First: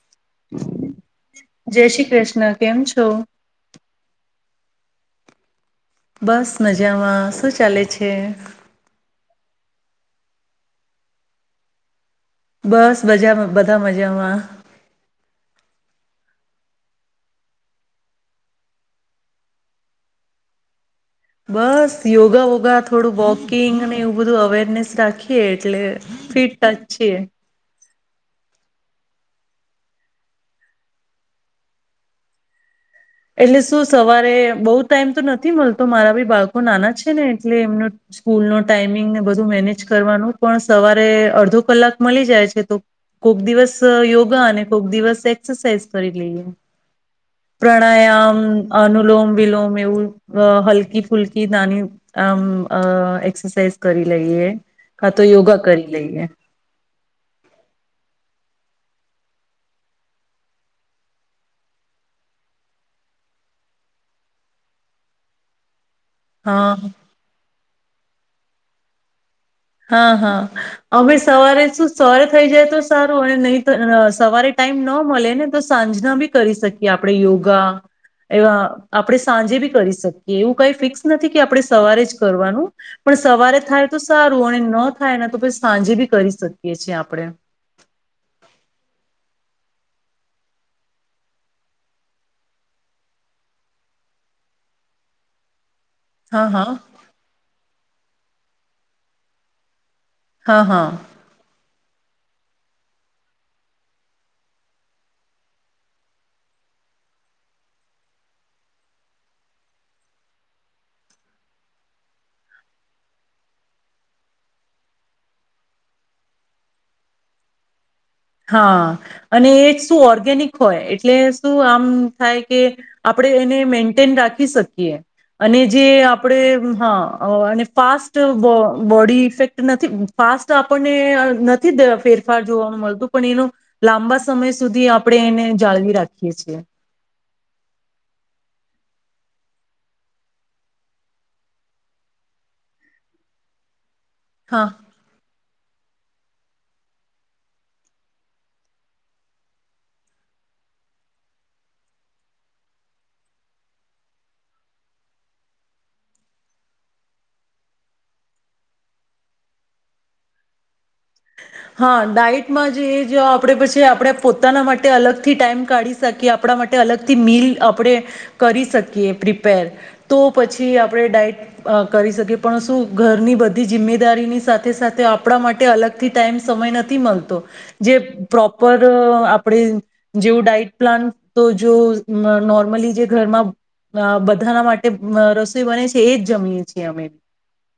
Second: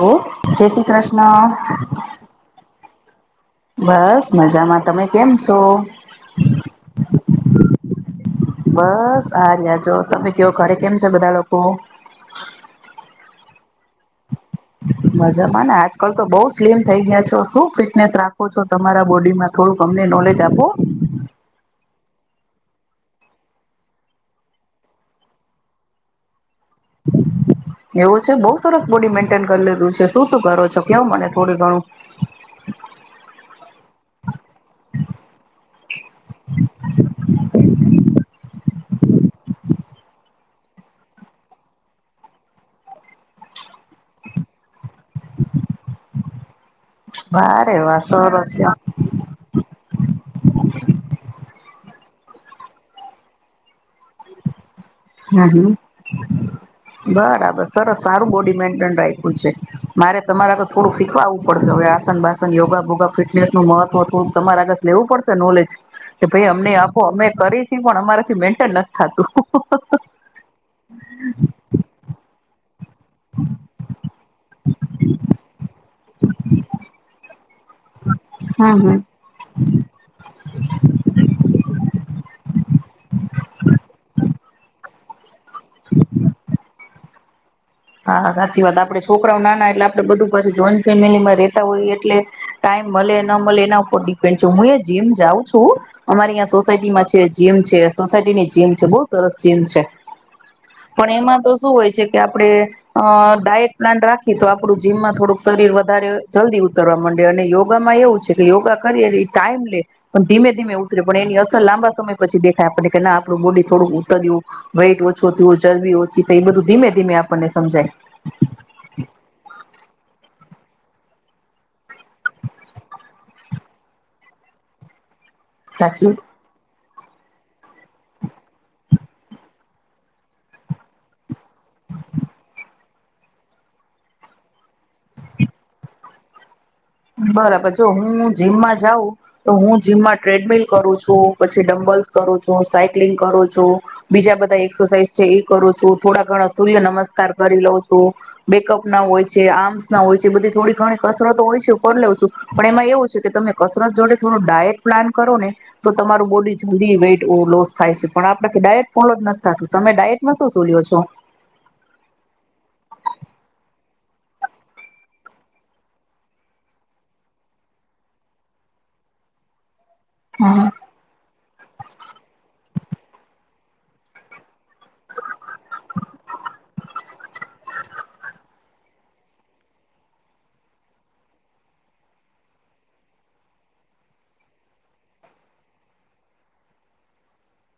Hello જય શ્રી કૃષ્ણ, જય શ્રી કૃષ્ણ કેમ છો બસ. મજામાં, તમે કેમ છો? બસ મજામાં, શું ચાલે છે? બસ આર્યા જો, તમે કો ઘરે કેમ છે બધા લોકો? બસ મજા બધા મજામાં. મજામાં ને આજકાલ તો બઉ સ્લિમ થઈ ગયા છો શું ફિટનેસ રાખો છો તમારા બોડીમાં થોડુંક અમને નોલેજ આપો. બસ યોગા વોગા થોડું વોકિંગને એવું બધું અવેરનેસ રાખીએ એટલે ફિટ ટચ છીએ. એવું છે બઉ સરસ બોડી મેન્ટેન કરી લીધું છે શું શું કરો છો કેવ મને થોડ ઘણું. એટલે શું સવારે બહુ ટાઈમ તો નથી મળતો મારા બી બાળકો ટાઈમિંગને બધું મેનેજ કરવાનું પણ સવારે અડધો કલાક મળી જાય છે, તો કોક દિવસ યોગા અને કોક દિવસ એક્સરસાઇઝ કરી લઈએ. વારે વા પ્રાણાયામ, સરસ અનુલોમ વિલોમ એવું હલકી ફુલકી નાની. આમ અ એક્સરસાઇઝ કરી લઈએ. કા તો યોગા હમ કરી લઈએ બરાબર સરસ સારું બોડીમેન્ટ ્યું છે મારે તમારે આગત થોડુંક શીખવાવું પડશે હવે આસન બાસન યોગા ભોગા ફિટનેસ નું મહત્વ થોડુંક તમારે આગત લેવું પડશે નોલેજ કે ભાઈ અમને હા આપો અમે કરી છી પણ અમારે મેન્ટેન નથી થતું હા હા અમે સવારે શું સવારે થઈ જાય તો સારું નહી સવારે ટાઈમ ન મળે ને તો સાંજે બી કરી શકીએ આપણે ય ા એવા હા આપણે સાંજે બી કરી શકીએ એવું કઈ ફિક્સ નથી કે આપણે સવારે જ કરવાનું પણ સવારે થાય તો સારું ન થાય ને તો પછી સાંજે બી કરી શકીએ છીએ આપણે [unintelligible] હા સાચી વાત આપડે છોકરાઓ નાના એટલે આપડે બધું પાછું જોઈન્ટ ફેમિલીમાં રેતા હોય એટલે ટાઈમ મળે ન મળે એના ઉપર ડિપેન્ડ છે હું એ જીમ જાઉં છું અમારી હા અયાં હા સોસાયટી માં છે જીમ છે સોસાયટીની જીમ છે બહુ સરસ જીમ છે. હા હા પણ એમાં તો શું હોય છે કે આપડે અ ડાયટ પ્લાન રાખી તો આપડું જીમમાં થોડુંક શરીર વધારે જલ્દી ઉતરવા મંડે અને યોગામાં એવું છે કે યોગા કરી એ એવી ટાઈમ લે પણ ધીમે ધીમે ઉતરે પણ એની અસર લાંબા સમય પછી દેખાય આપણે કે ના આપડુ બોડી થોડુંક ઉતર્યું વેઇટ ઓછું થયું ચરબી ઓછી થઈ બધું ધીમે ધીમે આપણને સમજાય હા અને એ શું ઓર્ગેનિક હોય એટલે શું આમ થાય કે આપડે એને મેન્ટેન રાખી શકીએ. અને જે સાચું આપડે હા અને પાસ્ટ બોડી ઇફેક્ટ નથી પાસ્ટ આપણને ન થી [unintelligible] ફેરફાર જોવાનું મળતું. પણ એનો લાંબા સમય સુધી આપડે એને જાળવી રાખીએ છીએ. બરાબર જો હું જીમમાં જાઉં તો હું જીમમાં ટ્રેડમિલ કરું છું પછી ડમ્બલ્સ કરું છું સાયક્લિંગ કરું છું. બીજા બધા હા એક્સરસાઇઝ છે એ કરું છું થોડા ઘણા સૂર્ય નમસ્કાર કરી લઉં છું બેકઅપ ના હોય છે આર્મ્સ ના હોય છે બધી થોડી ઘણી કસરતો હોય છે. [unintelligible] લઉં છું પણ એમાં એવું છે કે તમે કસરત જોડે થોડું ડાયટ પ્લાન કરો ને તો તમારું બોડી જલ્દી વેટ લોસ થાય છે પણ આપડાથી ડાયટ ફોલો જ નથી થતું તમે ડાયટમાં શું શું લ્યો છો? હા ડાયટમાં જે જે આપડે પછી આપડે પોતાના માટે અલગથી ટાઈમ કાઢી શકીએ આપડા માટે અલગથી મીલ આપડે કરી શકીએ પ્રિપેર. તો હમ પછી આપડે ડાઇટ અ કરી શકીએ પણ શું ઘરની બધી જિમ્મેદારીની સાથે સાથે આપડા માટે અલગ થી ટાઈમ સમય નથી મળતો જે પ્રોપર આપણે જેવું ડાઈટ પ્લાન તો જો નોર્મલી જે ઘરમાં બધાના માટે રસોઈ બને છે એ જ જમીએ છીએ અમે.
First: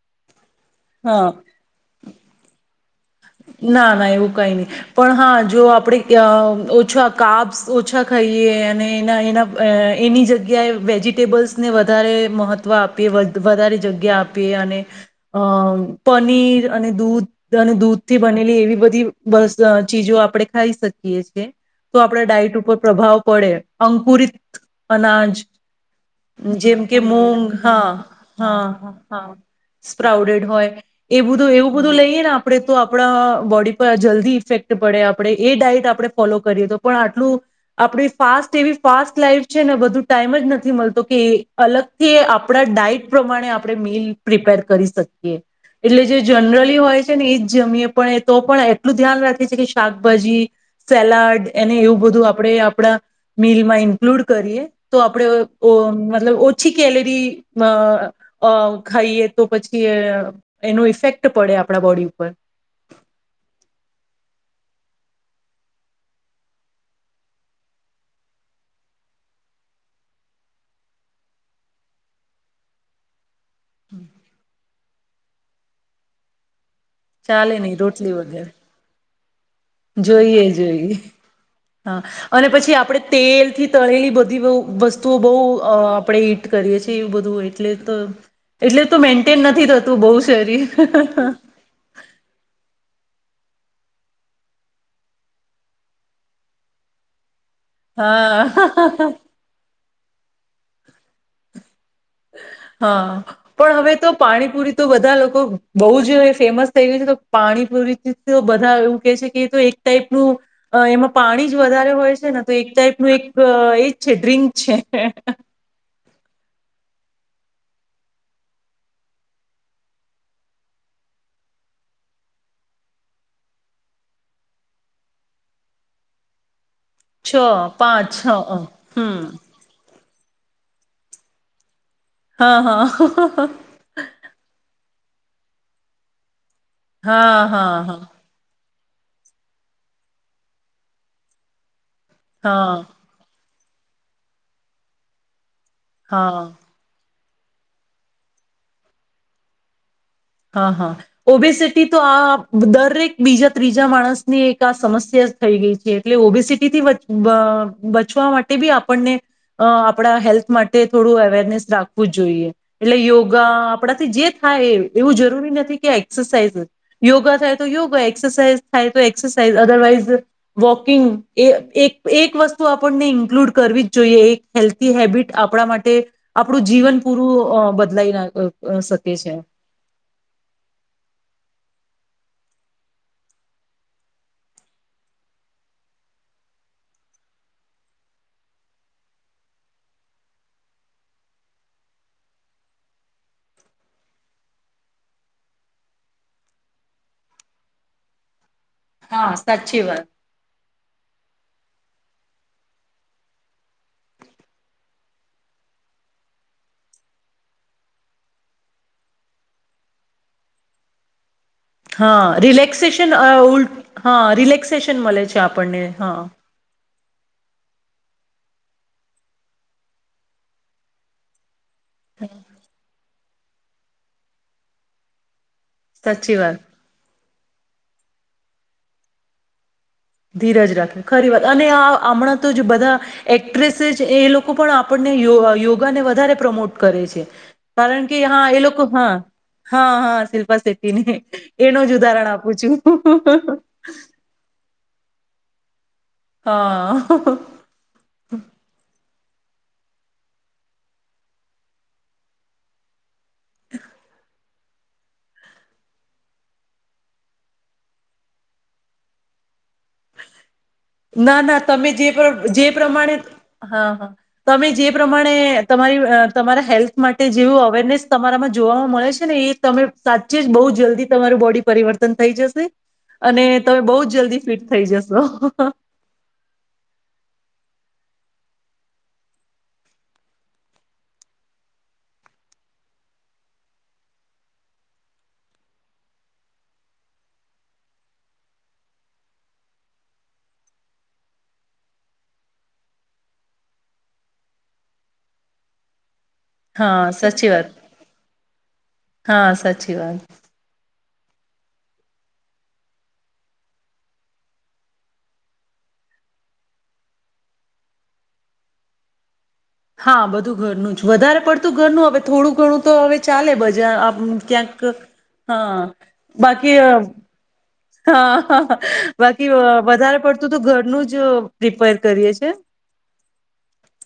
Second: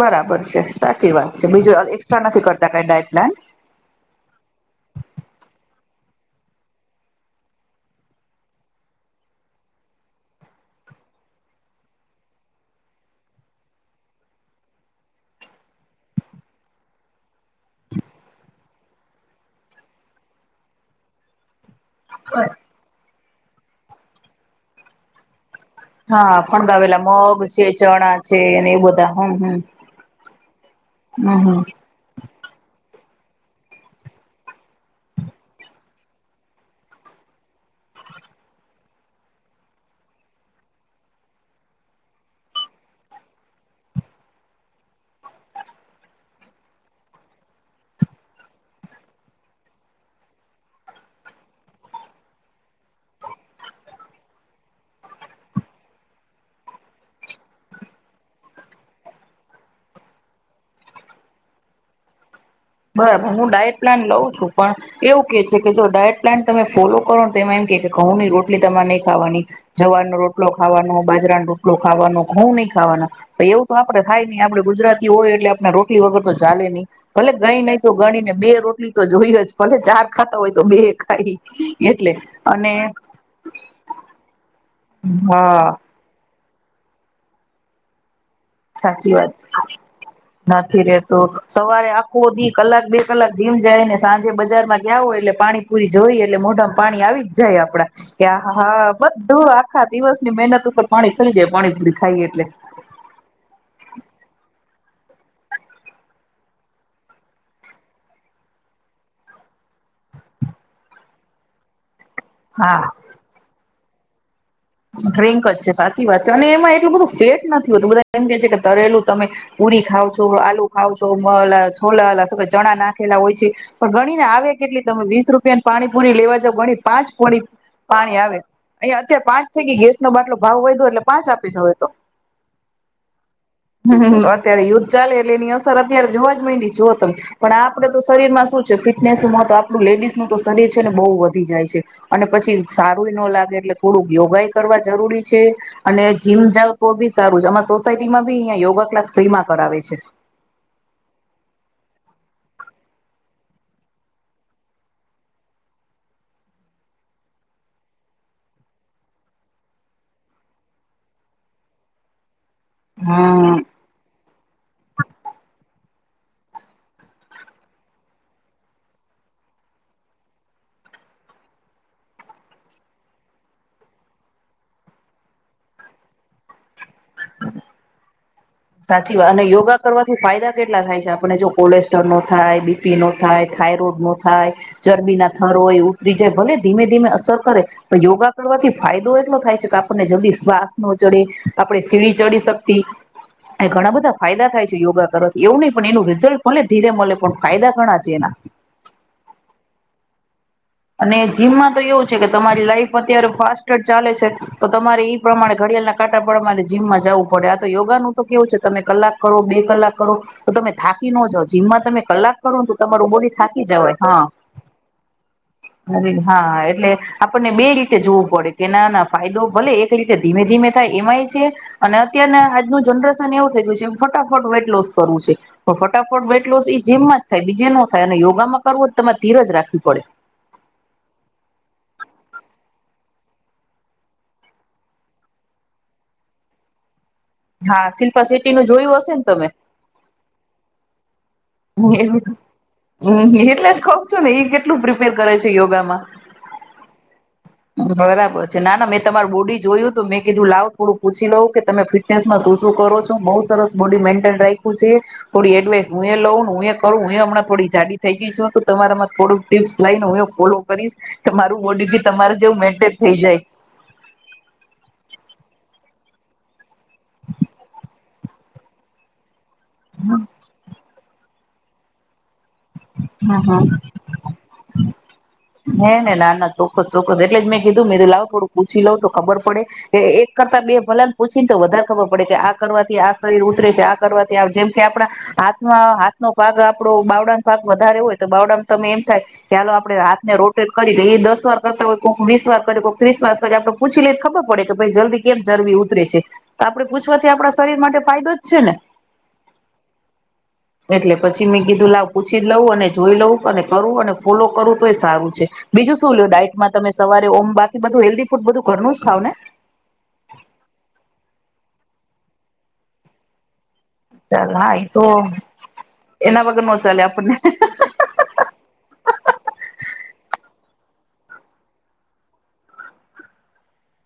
બરાબર છે સાચી હા વાત છે બીજું એકસ્ટ્રા નથી કરતા કઈ ડાયટ પ્લાન ના ના એવું કઈ નઈ પણ હા જો આપડી ઓછા કાપ્સ ઓછા ખાઈએ અને એના એના એની જગ્યાએ વેજીિટેબલ્સને વધારે મહત્ત્વ આપીએ વધારે જગ્યા આપીએ અને અ પનીર અને દૂધ અને દૂધ થી બનેલી એવી બધી [unintelligible] ચીજો આપડે ખાઈ શકીએ છે. તો આપડે ડાઇટ ઉપર પ્રભાવ પડે અંકુરિત અનાજ હા જેમ કે ફણગાવેલા મગ મૂગ છે હા ચણા છે અને એ હા બધા હ હમ હમ સ્પ્રાઉડેડ હોય એ હમ બધું હમ એવું બધું લઈએ ને આ તો આપડા બોડી પર જલ્દી ઇફેક્ટ પડે આપડે એ ડાઇટ આપડે ફોલો કરીએ તો પણ આટલું આપદી ફાસ્ટ એવી ફાસ્ટ લાઈફ છે ને બધું ટાઈમ જ નથી મળતો કે અલગથી આપડા ડાઈટ પ્રમાણે આપડે મીલ પ્રિપેર કરી શકીએ, એટલે જે જનરલી હોય છે ને એ. જમીએ પણ એ તો પણ એટલું ધ્યાન રાખી છે, કે શાકભાજી સેલાડ એને એવું બધું આપડે આપડા મીલમાં ઇન્કલુડ કરીએ તો આપડે ઓ મતલબ ઓછી કેલરી અ ખાઈએ તો પછી એનો ઇફેક્ટ પડે આપડા બોડી ઉપર. બરાબર હું ડાયટ પ્લાન લઉં છું પણ એવું કે છે કે, જો ડાયટ પ્લાન તમે ફોલો કરો ને તેમાં એમ કે ઘઉં ની રોટલી તમારે નહી ખાવાની જવારનો રોટલો ખાવાનો, બાજરાનો રોટલો ખાવાનો ઘઉં નઈ ખાવાના. એવું તો આપડે ખાય નઈ આપડે ગુજરાત થી હોય એટલે આપણે રોટલી વગર તો ચાલે ની. ચાલે ગઈ નહી તો રોટલી ગણી ને વગર બે રોટલી તો હોય જ. ભલે ચાર ખાતા જોઈએ હોય તો બે જોઈએ ખાઈ હા અને પછી આપડે તેલ થી તળેલી બધી બઉ. વસ્તુઓ બહુ હા અ આપડે. કરીએ છીએ એવું બધું એટલે તો એટલે તો સાચી વાત મેન્ટેન છે નથી થતું બહુ શરીર નથી રેતો સવારે આખુંધી કલાક બે કલાક જીમ જાડીને સાંજે બજારમાં જઓ એટલે પાણી પૂરી જોઈ એટલે મોઢામાં પાણી આવી જ જાય આપડા કે આ હા બધું આખા દિવસ ની મહેનત ઉપર પાણી ફેલી જાય પાણી પુરી. હા. પણ હવે તો પાણીપુરી તો બધા લોકો બહુ જ ફેમસ થઈ ગય છે તો પાણી પૂરી તો બધા એવું કે છે કે એક ટાઈપનું એમાં પાણી જ વધારે હોય. ને તો એક ટાઈપ ન એક છે ડ્રિંક છે ડ્રિન્કજ છે સાચી વાત છે, અને એમાં એટલું બધું સેટ નથી હોતું બધા એમ કે છે કે તરેલું તમે પુરી ખાવ છો, આલુ ખાવ, છોલા છોલા ચણા નાખેલા હોય છે, પણ ગણીને આવે કેટલી તમે વીસ રૂપિયાની પાણીપુરી લેવા જાવ ગણી પાંચ છ પોડી પાંચ પાણી છ આવે અ. અહીયા હમ અત્યારે પાંચ ગેસ નો બાટલો ભાવ વધો એટલે પાંચ આપી જ હ તો હા હા. હમ અત્યારે યુદ્ધ ચાલે એટલે એની અસર અત્યારે જોવા જ મંડી. જો તમે હા પણ હા આપડે તો હા શરીર માં શું ફિટનેસ નું મહત્વ આપણું લેડીઝ નું તો શરીર છે ને બહુ વધી જાય છે. અને પછી હા સારું એ ન લાગે એટલે થોડું. યોગાઈ કરવા જરૂરી છે. અને જીમ હા જાવ તો બી સારું છે, અમા સોસાયટીમાં બી અહં યોગા ક્લાસ ફ્રી માં કરાવે છે. હા હા ઓબેસિટી તો આ દરેક બીજા ત્રીજા માણસની એક આ સમસ્યા જ થઈ ગઈ છે, એટલે ઓબેસીિટીથી બચવા માટે બી આપણને આપણા હેલ્થ માટે થોડું અવેરનેસ રાખવું જ જોઈએ. એટલે યોગા. હમ આપડાથી જે થાય એ એવું જરૂરી નથી કે એક્સરસાઇઝ યોગા થાય તો યોગા એક્સરસાઇઝ થાય તો એક્સરસાઇઝ, અદરવાઈઝ વોકિંગ એ એક એક વસ્તુ આપણને ઇન્કલુડ કરવી જ જોઈએ એક હેલ્થી હેબિટ આપણા માટે આપણું જીવન પૂરું બદલાઈ નાખ સાચી વાત અને યોગા કરવા ફાયદા કેટલા થાય છે આપને જો કોલેસ્ટ્રોલ નો થાય, બીપી નો થાય, થાયરોઈડ નો થાય, ચરબી ના થર હોય ઉતરી જાય, ભલે ધીમે ધીમે અસર કરે પણ યોગા કરવાથી ફાયદો એટલો થાય છે કે આપણને જલ્દી શ્વાસ ન ચડે આપણે સીડી ચડી શકતી એ ઘણા બધા ફાયદા થાય છે યોગા કરવાથી એવું નહીં પણ એનું રિઝલ્ટ મળે ધીરે મળે પણ ફાયદા ઘણા છે એના. હા સાચી વાત. અને જીમમાં તો એવું છે કે તમારી લાઈફ અત્યારે ફાસ્ટ ચાલે છે તો તમારે એ પ્રમાણે ઘડિયાળના કાંટા પ્રમાણે જીમમાં જવું પડે, આ તો યોગાનું તો કેવું છે તમે કલાક કરો બે કલાક કરો તો તમે થાકી ન જ હા રિલેક્સેેશન થાકી ઉલ હા રિલેક્સેેશન મળે છે આપ અરે હા. એટલે આપણને બે રીતે જોવું પડે કે નાના ફાયદો ભલે એક રીતે ધીમે ધીમે થાય એમાંય છે. અને અત્યને આજનું જનરેશ એવું થઈ ગયું છે ફટાફટ વેટ લોસ કરવું છે. તો ફટાફટ સાચી બેટલો વાત જીમમાં. થાય બીજે ન થાય અને યોગામાં કરવું તો તમારે ધીરજ રાખવી પડે. ધીરજ રાખવી ખરી વાત અને આ હમણાં તો જે બધા એક્ટ્રેસેસ એ લોકો પણ આપણને યો યોગાને વધારે પ્રમોટ કરે છે. હા કારણ કે શિલ્પા હા શેટ્ટી નું એ જોયું લોકોક હા હશે ને તમે હા હા શિલ્પા શ તને. એટલે જ કઉ છું ને એ કેટલું પ્રિ પર કરે છે યોગામાં. હા. બરાબર છે ના ના મે તમાર બોડી જોયું તો મેં કીધું લાવ થોડું પૂછી લઉં કે તમે ફિટનેસમાં શું શું કરો છો? બહુ સરસ બોડી મેન્ટેન ર પૂછી થોડી એડવાઈસ હું એ લઉં. હું એ કરું હું હમણાં થોડી જાડી થઈ ગઈ છું તો તમારામાં થોડું. ના મારું ના તમે બોડી બી તમારે જેવું જે મેન્ટેન થઈ પ્રમાણે જાય. હા હ તમે જે પ્રમાણે તમારી. તમારા હેલ્થ. માટે જેવું અવેરનેસ તમારામાં. જોવામાં મળે છે ને એ. તમે હમ સાચી જ બહુ જલ્દી. તમારું બોડી પરિવર્તન થઈ જશે. અને હમ. તમે બઉ જલ્દી ફિટ. થઈ જસો. હે ના ચોક્કસ ચોક્કસ એટલે જ મેં કી કું મે લાવું થોડું પૂછી લઉ તો ખબર પડે કે એક કરતા બે ભલાને પૂછી ને તો વધારે ખબર પડે કે આ કરવાથી આ શરીર ઉતરે છે, આ કરવાથી જેમ કે આપણા હાથમાં હાથનો ભાગ આપડો બાવડા ભાગ વધારે હોય તો બાવડા તમે એમ થાય કે હાલો આપણે હા ને રોટેટ કરી દ એ દસ વાર કરતા હોય કોઈક વીસ વાર કરી કોઈક ત્રીસ વાર કર આપડે પૂછી લઈ ખબર પડે કે ભાઈ જલ્દી કેમ ચરબી ઉતરે છે. તો આપણે હા પૂછવાથી સાચી આપણા વાત શરીર માટે ફાયદો જ છે ને. હા સાચી વાત. એટલે પછી મેં કીધું લાવ પૂછી જ લઉં, અને જોઈ લઉું, અને કરું અને ફોલો કરું તો એ. સારું છે બીજું શું લ ડાયટમાં તમે સવારે ઓમ બાકી બધું હેલ્ધી ફૂડ બધું ઘરનું જ ખાવ ને? હા બધું ઘરનું જ વધારે પડતું ઘરનું હવે થોડું ઘણું તો હવે ચાલે બ ચાલ હા એ તો એના વગર બાકી ન ચાલે આપણને. હા હ બાકી વધારે પડતું તો ઘરનું જ પ્રિપેર કરીએ છે.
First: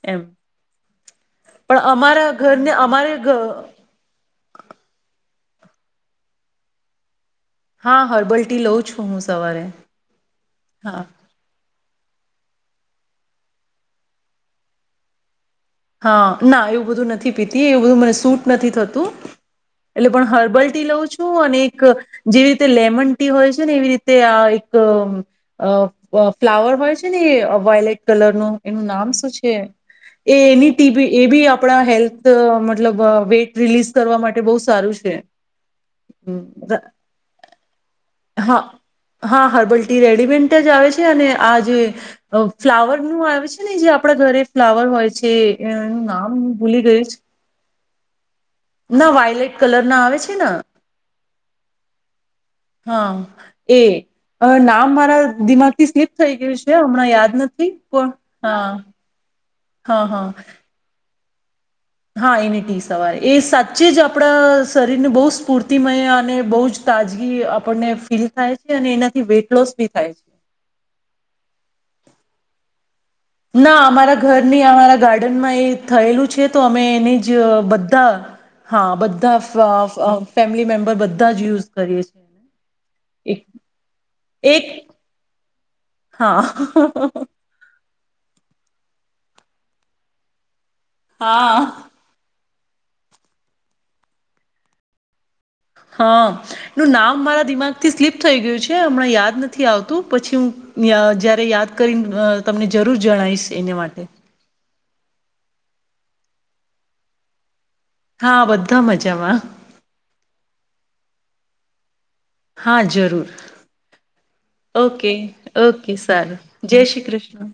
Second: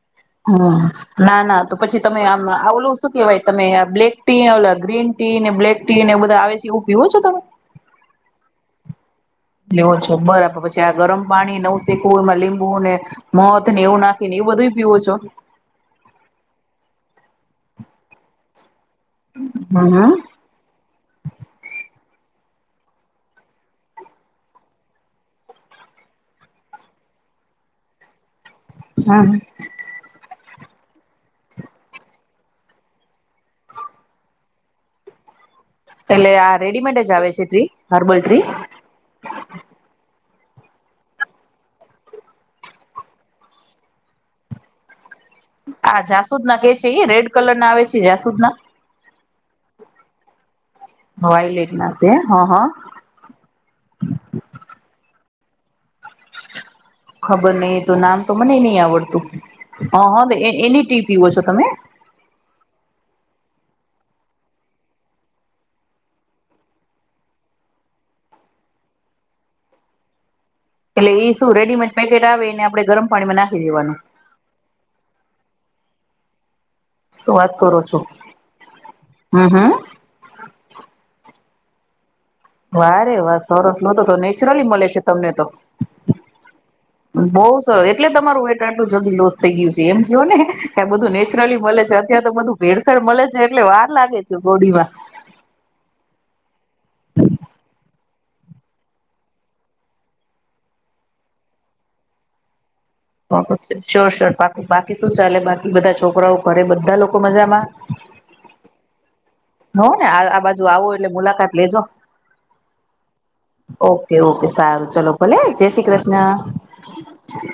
એમ હમ્મ. ના ના તો પણ પછી તમે અમારા આમ ઘરને આવલું અમારે શું કેવાય તમે બ્લેક ટી, ઓ ગ્રીન. ટી ને બ્લેક ટી ને એ બધા આવે છે એવું પીવો છો તમે? હા હર્બલ ટી લઉં છું. હું સવારે લેઓ છો બરાબર પછી આ હા ગરમ પાણી નવ. શીમાં લીંબુ ને મધ ને એવું નાખીને એવું બધું પીવો છો? હ ના એવું બધું નથી પીતી એવું બધું મને સૂટ નથી થત તું હમ એટલે પણ હર્બલ ટી લઉં છું, અને એક. જેવી રીતે લેમન ટી હોય છે, ને એવી રીતે આ એક અ અ ફ્લાવર હોય છે ને વાયલેટ કલરનું. એનું નામ શું હમ. છે એ એની ટી બી એબી આપણા હેલ્થ મતલબ વેઇટ રિલીઝ કરવા માટે બહુ સારું છે. એટલે આ રેડીમેડ જ આવે છે, ટ્રી હર્બલ ટ્રી તેજ આવે છે અને આ જે ફ્લાવર નું આવે છે ને જે આપડા ઘરે ફ્લાવર હોય છે. એનું આ નામ જાસૂદ હું ના કે ભૂલી છે ગયું ઇ રેડ કલર ના આવે છે, જાસૂદ ના ના વાયલેટ કલર ના આવે છે ને વઇલેટ ના છે હ હ હા એ અના મા અ દિમાગથી સ્કીપ થઈ ગયું છે હમણાં યાદ ખબર નથી પણ હા હા હા તો એની ટી ઇ પીવો છો તમે? હા એને ટી સવાર એ સાચે જ આપણા શરીરને બહુ સ્ફૂર્તિમય અને બહુ જ તાજગી આપણને ફીલ થાય છે અને એનાથી વેઇટ લોસ બી થાય છે. એટલે એ શું રેડીમેડ પેકેટ આવે એને આપણે ગરમ પાણીમાં નાખી ના દેવાનું અમારા ઘરની અમારા ગાર્ડનમાં એ થયેલું છે. તો અમે એને શું જ વાત કરો છો બધા હા બધા હમ ફ હમ ફ ફેમિલી મેમ્બર બધા જ યુઝ કરીશ. વારે વાર સરસ લો તો તો એક નેચરલી મળે છે તમને તો હા. બઉ સર એટલે તમારું વેટ આટલું જલ્દી લોસ થઈ ગયું છે એમ કહો ને. એ બધું હા. નેચરલી મળે છે અત્યારે તો બધું ભેળસળ મળે છે એટલે વાર લાગે છે બોડીમાં. હ, અ. નું નામ મારા દિમાગથી સ્લીપ થય ગયું છે, હમણાં યાદ નથી આવતું પછી હું જયારે યાદ કરી તમને જરૂર જણાવીશ એને [unintelligible] માટે શ્યોર સ્યોર બાકી બાકી શું ચાલે બાકી. બધા છોકરાઓ, ઘરે બધા લોકો મજામાં. હા બધા મજામાં. હોવ ને આ આ બાજુ આવો એટલે મુલાકાત લેજો. હા જરૂર ઓકે ઓકે સારું ચલો ઓકે ભલે. જય શ્રી ઓકે કૃષ્ણ. સારું જય શ્રી કૃષ્ણ.